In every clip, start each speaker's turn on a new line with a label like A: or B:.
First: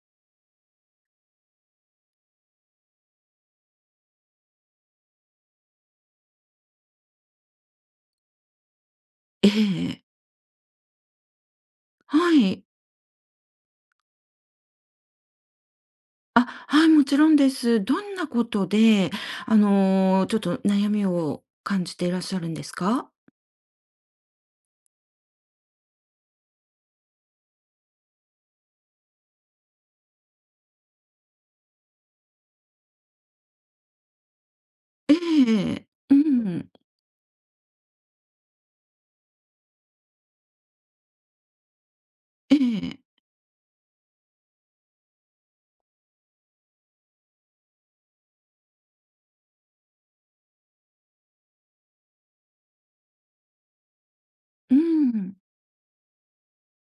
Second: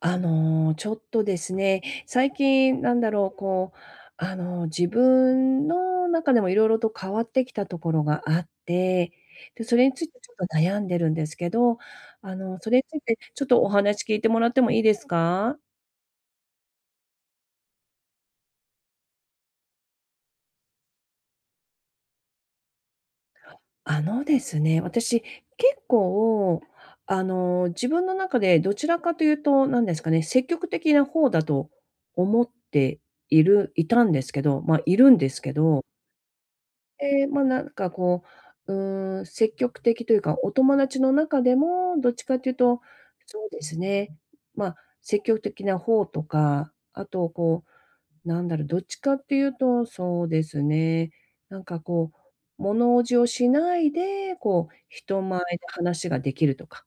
A: ちょっとですね、最近自分の中でもいろいろと変わってきたところがあって、
B: え
A: で、それにつ
B: え、
A: いてちょっと悩んでるんですけど、
B: はい。
A: それについてちょっとお話聞いてもらってもいいですか？
B: あ、はい、もちろんです。どんなことで、ちょっと悩みを感じていらっしゃるんですか？
A: あのですね、私、結構、自分の中でどちらかというと、なんですかね、積極的な方だと思っていたんですけど、ま、あいる
B: え
A: んですけど
B: えうん。
A: で、まあ、なんかこう、うーん、積極的というか、お友達の中でも、どっちかという
B: え
A: と、
B: え。
A: そうですね、ま、あ積極的な方とか、あとこう、なんだろう、どっちかっていうと、そうですね、なんかこう、物おじをしないで、こう、
B: う
A: 人
B: ん。
A: 前で話ができるとか、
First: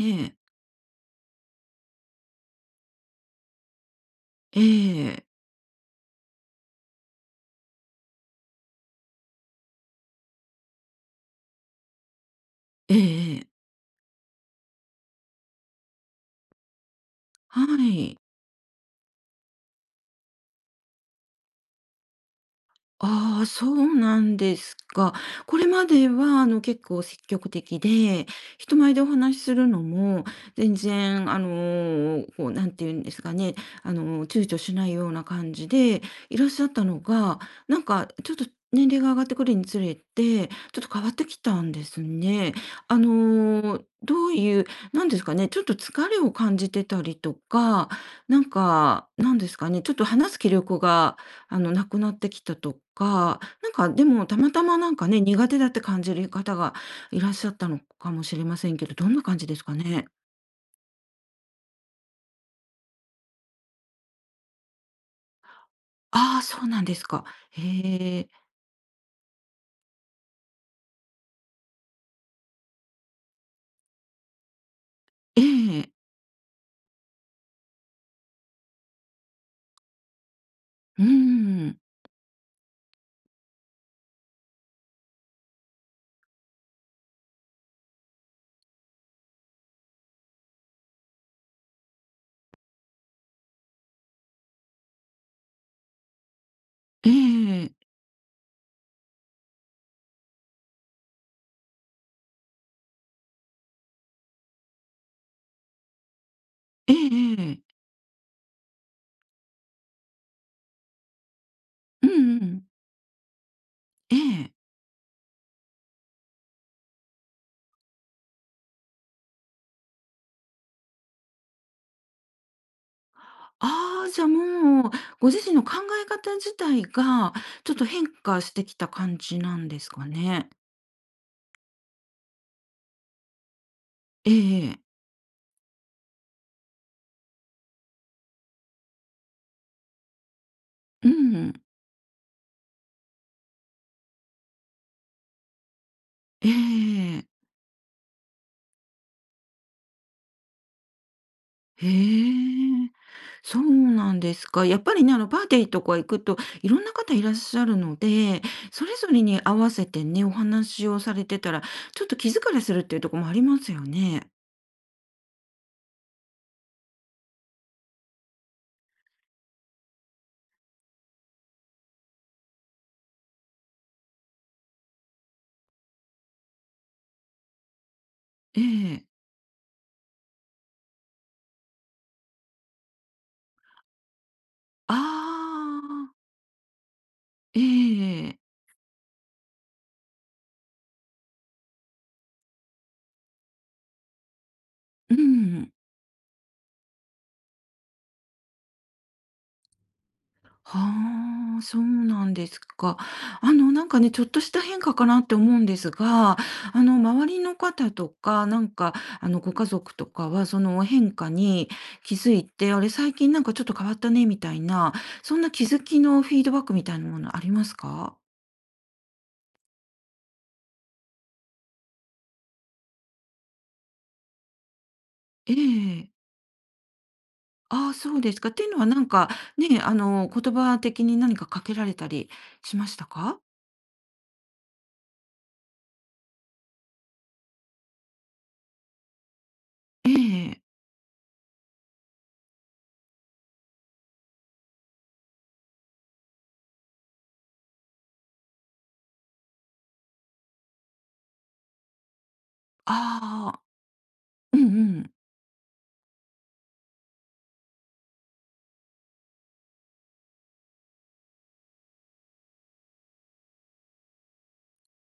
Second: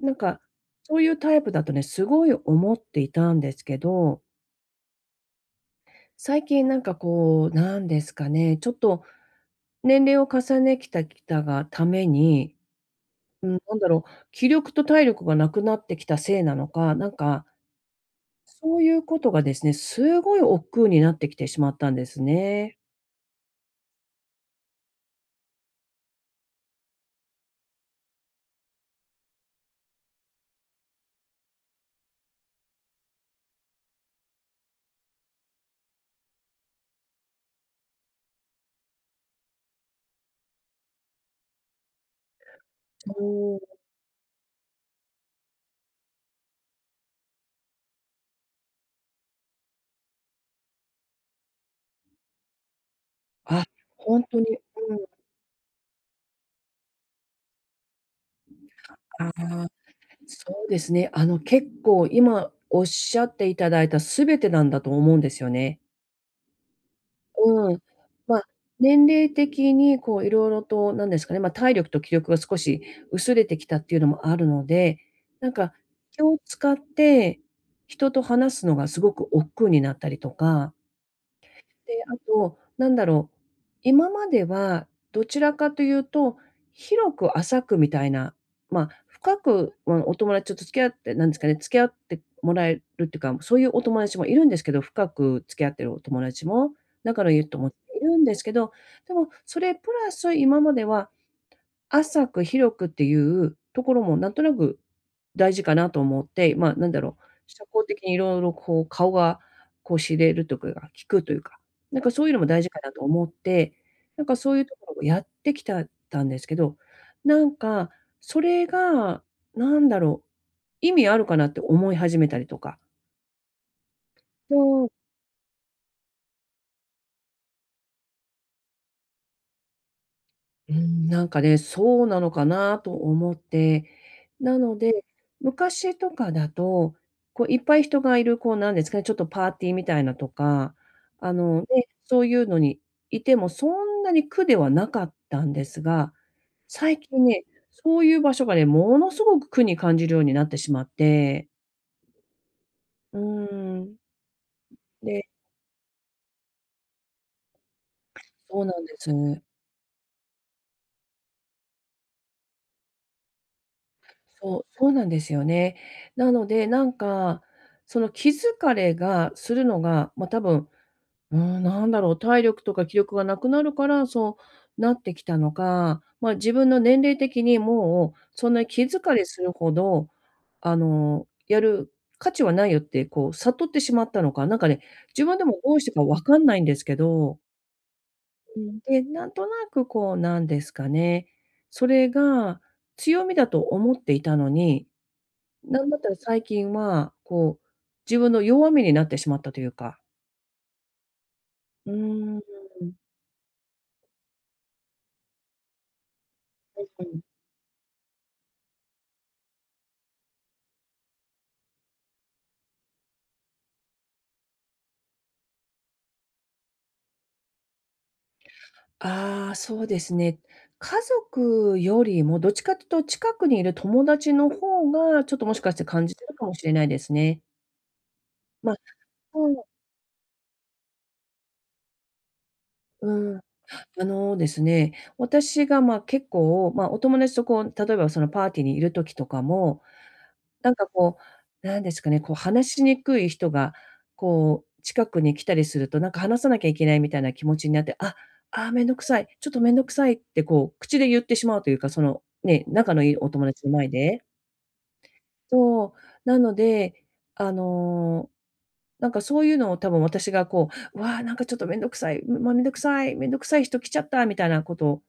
A: なんか、そういうタイプだとね、すごい思っていたんですけど、最近なんかこう、なんですかね、ちょっと年齢を重ねてきたがために、
B: ええええ。
A: う
B: え
A: ん、
B: え
A: なんだろう、気力と体力がなくなってきたせいなのか、なんか、
B: はい。
A: そういうことがですね、すごい億劫になってきてしまったんですね。
B: ああ、そうなんですか。これまでは、結構積極的で、人前でお話しするのも、全然、なんて言うんですかね、躊躇しないような感じでいらっしゃったのが、なんか、ちょっと年齢が上がってくるにつれて、ちょっと変わってきたんですね。
A: おお。
B: どういう、なんですかね、ちょっと疲れを感じてたりとか、なんか、なんですかね、ちょっと話す気力がなくなってきたとか、
A: あ、
B: なんかで
A: ほん
B: も、
A: と
B: た
A: に、
B: またまな
A: う
B: ん
A: ん、
B: かね、苦手だって感じる方がいらっしゃったのかもしれませんけど、どんな
A: あ
B: 感じです
A: あ、
B: かね？
A: そうですね。結構今おっしゃっていただいた全てなんだと思うんですよね。
B: ああ、そうなんですか。へ
A: うん。
B: え。
A: まあ、年齢的にこういろいろとなんですかね、ま、体力と気力が少し薄れてきたっていうのもあるので、
B: え
A: なんか
B: え。
A: 気を使って人と話すのがすごく億劫になったりとか。
B: うーん。
A: で、あと、なんだろう、今まではどちらかというと、広く浅くみたいな、まあ、深く、まあ、お友達と付き合って、なんですかね、付き合ってもらえるっていうか、そういうお友達もいるんですけど、深く付き合ってるお友達も、
B: え
A: 仲のいい友
B: え。
A: 達もいるんですけど、でもそれプラス今までは浅く広くっていうところもなんとなく大事かなと思って、まあ、なん
B: え
A: だろう、社
B: えええ
A: 交的にいろいろこう顔がこう知れるとかが聞くというか、なん
B: うん
A: か
B: う
A: そういうのも大
B: ん。
A: 事かなと思って、
B: え
A: なんか
B: え。
A: そういうところをやってきたんですけど、なんかそれが、なんだろう、意味あるかなって思い始めたりとか。
B: ああ、じゃあ
A: そう、
B: もう、ご自身の考え方自体が、ちょっと変化してきた感じなんですかね？
A: うん、なんかね、そうなのかなと思って。
B: え
A: な
B: え
A: の
B: え
A: で、昔とかだと、こういっぱい人がいる、こうなんですかね、ちょっとパーティーみたいなとか、
B: う
A: あ
B: ん。
A: のね、そういうのにいてもそんなに苦ではなかったんですが、
B: え
A: 最
B: え
A: 近
B: え。
A: ね、そういう場所がね、ものすごく苦に感じるようになってしまって。
B: へえ、
A: うー
B: そう
A: ん、
B: なんですか。やっぱりね、
A: で、
B: パーティーとか行くと、いろんな方いらっしゃるので、
A: そうなん
B: そ
A: で
B: れぞ
A: す。
B: れに合わせてね、お話をされてたら、ちょっと気疲れするっていうところもありますよね。
A: そう、そうなんですよね。なので、なんか、その気疲れがするのが、ま、多分、うーん、なんだろう、体力とか気力がなくなるから、そうなってきたのか、ま、自分の年齢的にもう、そん
B: え
A: なに気
B: え。
A: 疲れするほど、やる価値はないよって、こう悟ってしまったのか、なんかね、
B: あ
A: 自分でもどうしてか
B: あ、
A: 分かんないんですけど、
B: ええ、
A: うん、で、なんとなくこう、なんですかね、それが強みだと思っていたのに、
B: うん。
A: なんだったら最近は、こう、自分の弱みになってしまったというか。
B: はあ、そう
A: うー
B: なん
A: ん、う
B: ですか。なんかね、ちょっとした変化かなって思うんですが、
A: ん。
B: 周りの方とか、なんか、ご家族とかは、その変化に気づいて、あれ、最近なんかちょっと変わったね、みたいな、そんな気づきのフィードバックみたいなものありますか？
A: ああ、そうですね。家族よりもどっちかというと、近くにいる友達の方が、ちょっとも
B: え
A: しかして感
B: え。
A: じてるかもしれないですね。
B: ああ、そうですか。ってい
A: ま
B: う
A: あ、
B: のは、なんか、
A: そう、
B: ね、言葉的に何かかけられたりしました
A: うん。
B: か？
A: あのですね、私が、ま、結構、まあ、お友達とこう、例えばそのパーティーにいる時とかも
B: ええ。
A: なんかこう、なんですかね、こう話しにくい人が、こう近くに来たりすると、なんか話さなきゃいけないみたいな気持ちになって、あ、あ、めんどくさい、ちょっとめんどくさいってこう口で言ってしまうというか、そのね、仲のいいお友
B: ああ、
A: 達の前で。
B: うんうん。
A: そう、なので、あの、なんかそういうのを多分私がこう、わあ、なんかちょっとめんどくさい、まあ、めんどくさい、めんどくさい人来ちゃったみたいなこと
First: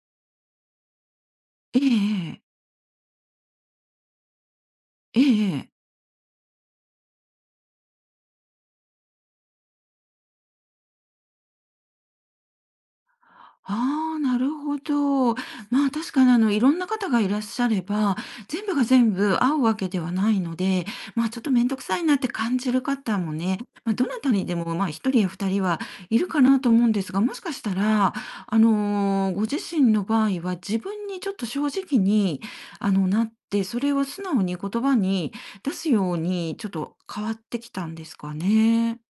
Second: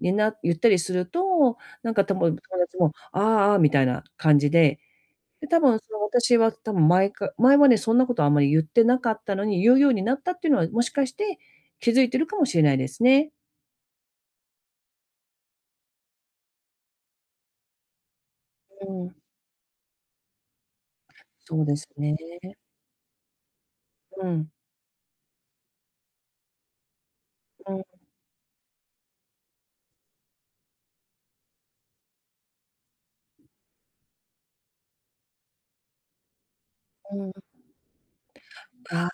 A: にな言ったりすると、
B: え
A: なんかと友
B: え、
A: 達も、あ、ああーみたいな感じで、
B: ええ、
A: で、
B: え
A: 多分
B: え。
A: その私は多分前はね、そんなことあんまり言ってなかったのに、言うようになったっていうのは、もしかして気づいてるかもしれないですね。
B: ああ、なるほど。まあ、確かにいろんな方がいらっしゃれば、全部が
A: う
B: 全
A: ん。
B: 部合うわけではないので、まあ、ちょっと
A: そう
B: 面
A: で
B: 倒く
A: す
B: さいな
A: ね。
B: って感じる方もね、まあ、どな
A: う
B: たに
A: ん。
B: でも、まあ、一人や二人はいるかなと思うんですが、もしかし
A: う
B: た
A: ん
B: ら、ご自身の場合は自分にちょっと正直に、なって、それを素直に言葉に出すように、ちょっと変
A: うん。
B: わってきたんですかね。
A: あ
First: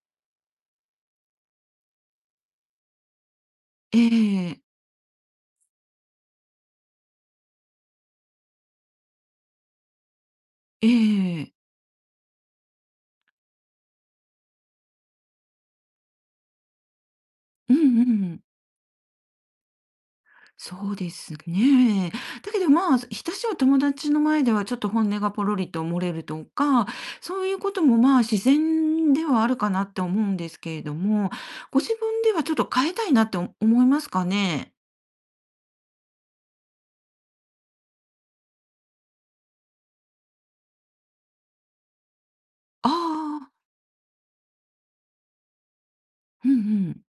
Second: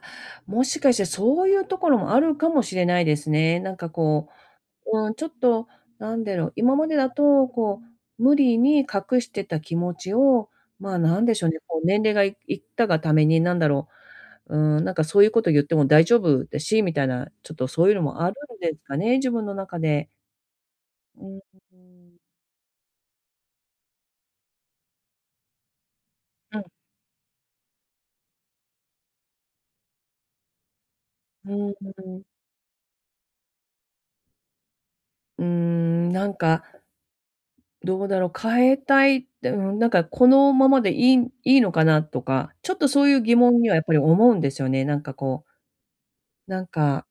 A: あ、もしかしてそういうところもあるかもしれないですね。なんか
B: え
A: こ
B: え、
A: う、うん、ちょっとなんだろう、今までだとこう、無理に隠してた気持ちを、
B: え
A: まあ、なんでしょう
B: え、
A: ね、こう年齢がいったがために、なんだろう、うーん、なんかそういうこと言っても大丈夫だし、みたいな、ちょっと
B: うん
A: そういうの
B: う
A: もある
B: ん。
A: んですかね、自分の中で。
B: そうで
A: う
B: す
A: ん。
B: ね。だけど、まあ、親しいお友達の前ではちょっと本音がポロリと漏れると
A: うん。
B: か、そういうこともまあ自然ではあるかなって思うんですけれども、
A: うん、
B: ご自分ではちょっと変えたいなって思いますかね？
A: ーん、なんか、どうだろう、変えたいって、うん、なんかこのままでいいのかなとか、ちょっとそういう疑
B: ああ
A: 問にはやっぱり思うんですよね。なんかこう、
B: ー、うんう
A: なん
B: ん。
A: か、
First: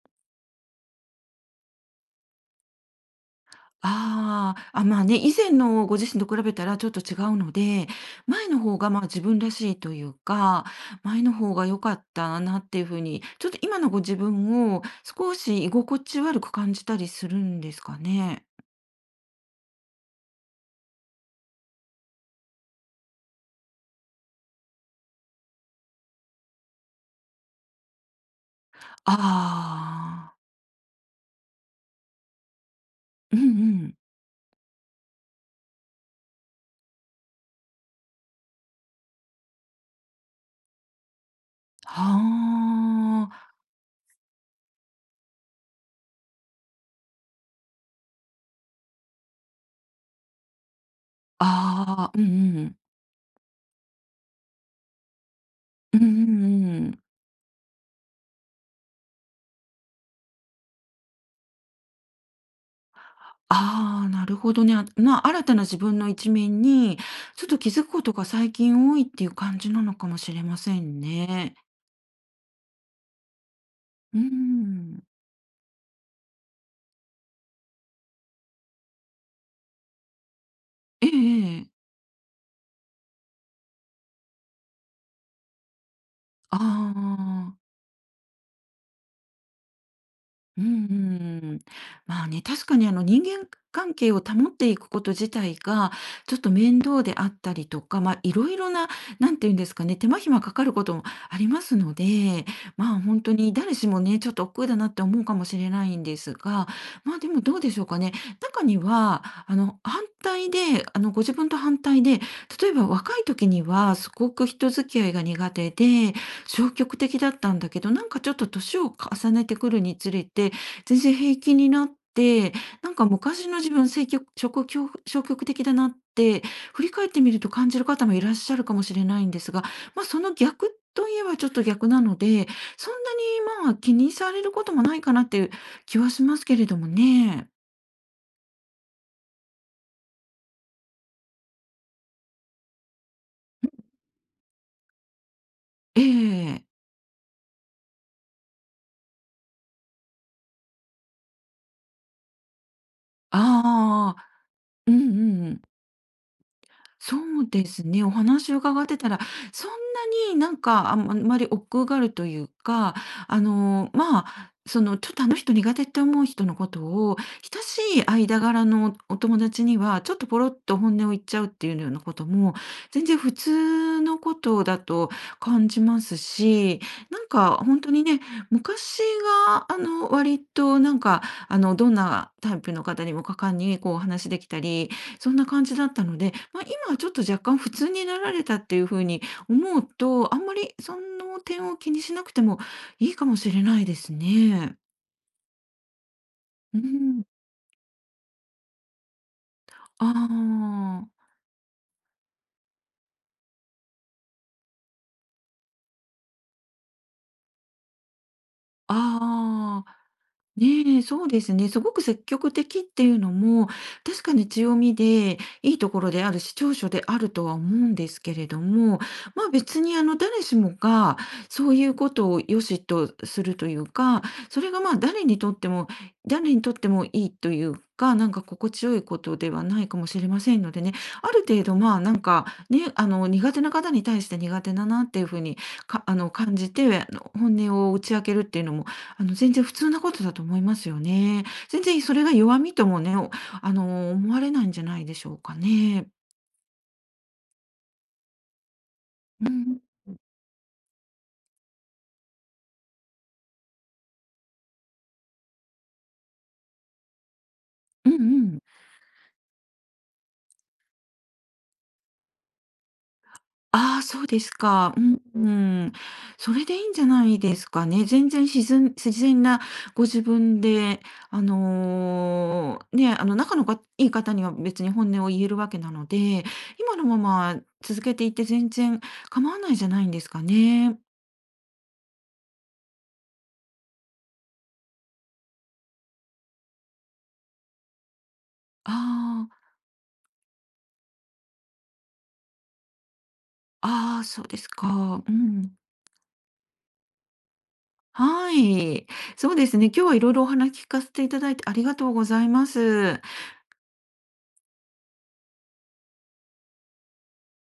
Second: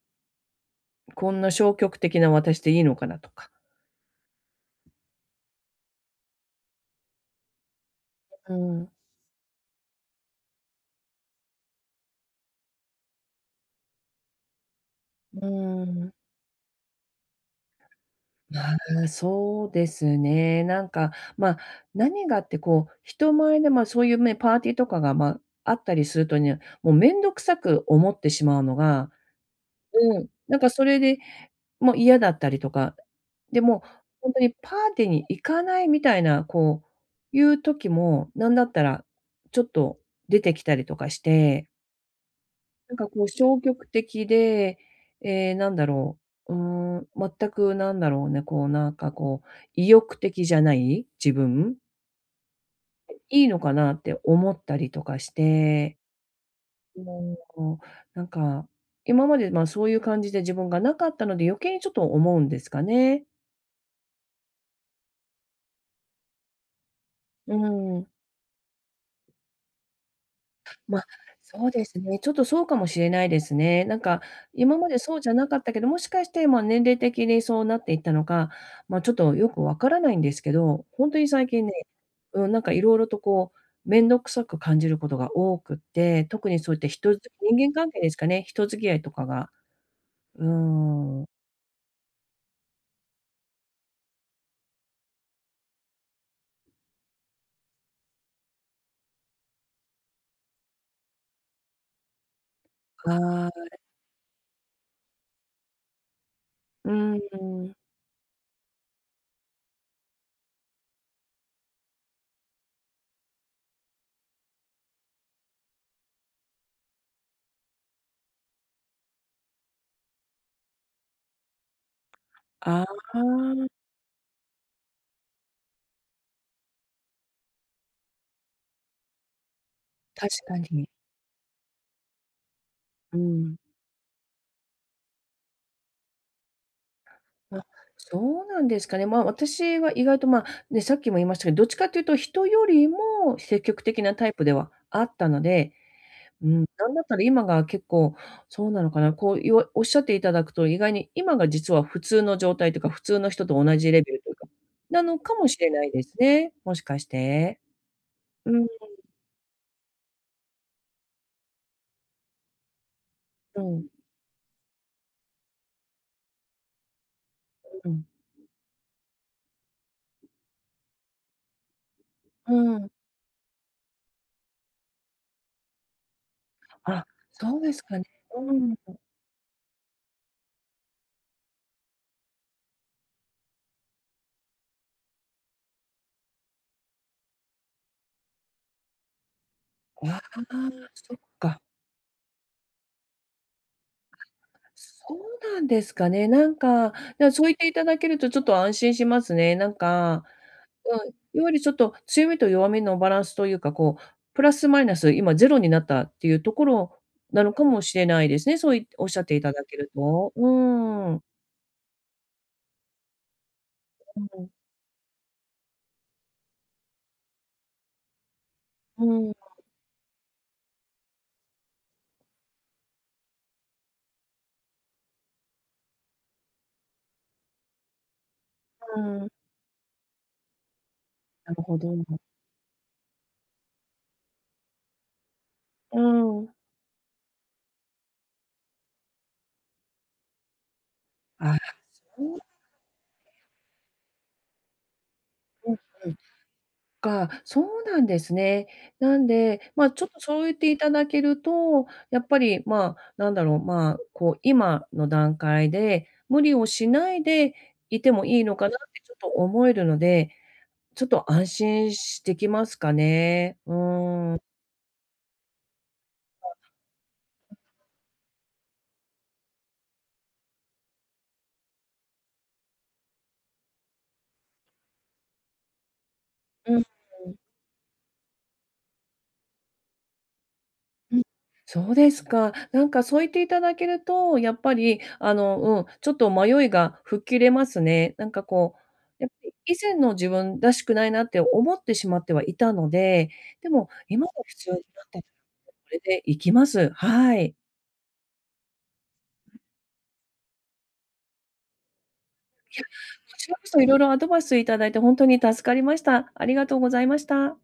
A: こんな消極的な私でいいのかなとか。
B: ああ、あ、まあね、以前のご自身と比べたらちょっと違うので、前
A: う
B: の方
A: ん、
B: が
A: う
B: まあ自分らしいというか、前の方が良かったなっていう風に、ちょっと今のご自分を少
A: ー
B: し居心
A: ん。
B: 地悪く感じたりするんですかね。
A: あ、そうですね。なんか、まあ、何がってこう、人前で、まあ、そういうね、パーティーとかが、まあ、あったりするとね、もうめんどくさく思ってしまうのが、
B: あ
A: うん、
B: あ、
A: なんかそれで、もう嫌だったりとか、
B: うんう
A: で、も、
B: ん。
A: ほんとにパーティーに行かないみたいな、こう、いう時も、なんだったら、ちょっと出てきたりとかして、なんかこ
B: は
A: う
B: あ、
A: 消極的で、ええ、なんだろう、うーん、全くなんだろうね、こうなんかこう、意欲的じゃない自分、
B: ああ、うんうん。
A: いいのかなって思ったりとかして、
B: うんうんうん。
A: もう、なんか、今まで、ま、そういう感じで自分がなかったので、余計にちょっと思うんですかね。
B: ああ、なるほどね。あまあ、新たな自分の一面に、ちょっ
A: う
B: と気づくこ
A: ん。
B: とが最近多いっていう感じなのかもしれません
A: ま、
B: ね。
A: そうですね。ちょっとそうかもしれないですね。なん
B: う
A: か、
B: ー
A: 今まで
B: ん。
A: そうじゃなかったけど、もしかして、ま、年齢的にそうなっていったのか、ま、ちょっとよくわからないんですけど、ほ
B: ええ
A: んとに最
B: え
A: 近
B: え。
A: ね、うん、なんか色々とこう、面倒くさく感じることが多くって、特
B: あ
A: にそういった
B: あ。
A: 人間関係ですかね、人付き合いとかが、うー
B: うんうんう
A: ん、
B: ん。まあね、確かに人間関係を保っていくこと自体が、ちょっと面倒であったりとか、ま、いろいろな、なんていうんですかね、手間暇かかることもありますので、まあ、ほんと
A: あ
B: に
A: あ、
B: 誰しもね、ちょっと億劫だなって思うかもしれないんですが、
A: うー
B: ま、でもどうで
A: ん、
B: しょうかね。中には、反対で、ご自分と反対で、例えば若い時にはすごく人付き合いが苦手で、消極的だったんだけど、なんかちょっと年を重ねてくるにつれて、全然平気になって、
A: あ
B: なん
A: あ、
B: か昔の自分、せいきょ消極消極的だなって、振り返ってみると感じる方もいらっしゃるかもしれないんですが、ま、そ
A: 確
B: の
A: か
B: 逆
A: に。
B: といえばちょっと逆なので、そん
A: うん。
B: なに、まあ、気にされることもないかなっていう気はしますけれどもね。
A: あ、そうなんですかね。まあ、私は意外と、まあ、ね、さっきも言いましたけど、どっちかというと人よりも積極的なタイプではあったので、
B: え
A: う
B: え。
A: ん、なんだったら今が結構そうなのかな、こう、おっしゃっていただくと、意外に今が実は普通の状態というか、普通の人と同じレベ
B: あ
A: ル
B: あ、
A: というか、
B: うんう
A: なのか
B: ん
A: も
B: う
A: し
B: ん。
A: れないですね、もしかし
B: そう
A: て。
B: ですね、お話
A: う
B: を
A: ん、
B: 伺ってたら、そんなになんか、あんまり億劫があるというか、
A: うん、
B: ちょっとあの人苦手って思う人のことを、親
A: う
B: しい
A: ん、
B: 間柄のお友達には、ちょっとポロッと本音を言っちゃうっていうようなこと
A: う
B: も、
A: ん。
B: 全然普通のことだと感じますし、
A: あ、
B: なん
A: そう
B: か
A: で
B: 本
A: す
B: 当
A: かね。
B: にね、
A: うん。
B: 昔が割となんか、どんなタイプの方にも果敢にお話しできたりそんな感じだったので、まあ、今はちょっと若干普通になられたっていうふうに思う
A: あ
B: と、あんまり
A: あ、
B: そ
A: そっ
B: の
A: か。
B: 点を気にしなくてもいいかもしれないですね。
A: そうなんですかね。なん
B: う
A: か、
B: ん。
A: そう言っていただけるとちょっと安心しますね。なん
B: あ
A: か、うん、
B: あ、
A: いわゆるちょっと強みと弱みのバランスというか、こう、プラスマイナス、今ゼロになったっていうところなのかもしれないですね。そういおっしゃっていただけ
B: あ
A: る
B: あ。
A: と。う
B: ねえ、
A: ん。
B: そうですね。すごく積極的っていうのも、
A: う
B: 確
A: ん
B: か
A: う
B: に
A: ん。
B: 強みで、いいところであるし、長所であるとは思うんですけれども、
A: う
B: まあ別に誰しもがそういうことを良しとするというか、それがまあ誰にとってもいいというか、なんか心地よいこ
A: んうん。
B: とではないかもしれませんのでね、ある
A: なる
B: 程度
A: ほど。
B: まあなんかね、苦手な方に対して苦手だなっていうふうに
A: う
B: か、
A: ん。
B: 感じて、本音を打ち明けるっていうのも全然普通なことだと思いますよね。
A: ああ。
B: 全然それが
A: う
B: 弱みともね、おあの、思われないんじゃないでしょうか
A: んうん。
B: ね。
A: か、そうなんですね。なん
B: う
A: で、
B: ん。
A: まあ、ちょっとそう言っていただけると、やっぱり、まあ、なんだろう、まあ、こう、今の段階で、無理をしないでい
B: う
A: て
B: んう
A: もいいの
B: ん。
A: かなってちょっと思えるので、ちょっと安心できますかね。う
B: ああ、そう
A: ー
B: で
A: ん。
B: すか。うんうん。それでいいんじゃないですかね。全然自然なご自分で、仲のがいい方には別に本音を言えるわけなので、
A: うん。
B: 今のまま続けていって全然構わないじゃないんですかね。
A: うん、そうですか。なんかそう言っていただけると、やっぱり、うん、ちょっと迷いが吹っ切れますね。なんかこう、やっぱ
B: あ
A: り以前の自分らしくないなって思ってしまってはいたので、でも
B: あ、ああ、
A: 今が
B: そう
A: 普
B: です
A: 通になったら
B: か。
A: こ
B: うん。
A: れでいきます。はい。
B: はい。そうですね。今日はいろいろお話聞かせていただいてありがとうございます。
A: こちらこそいろいろアドバイスいただいて本当に助かりました。ありがとうございました。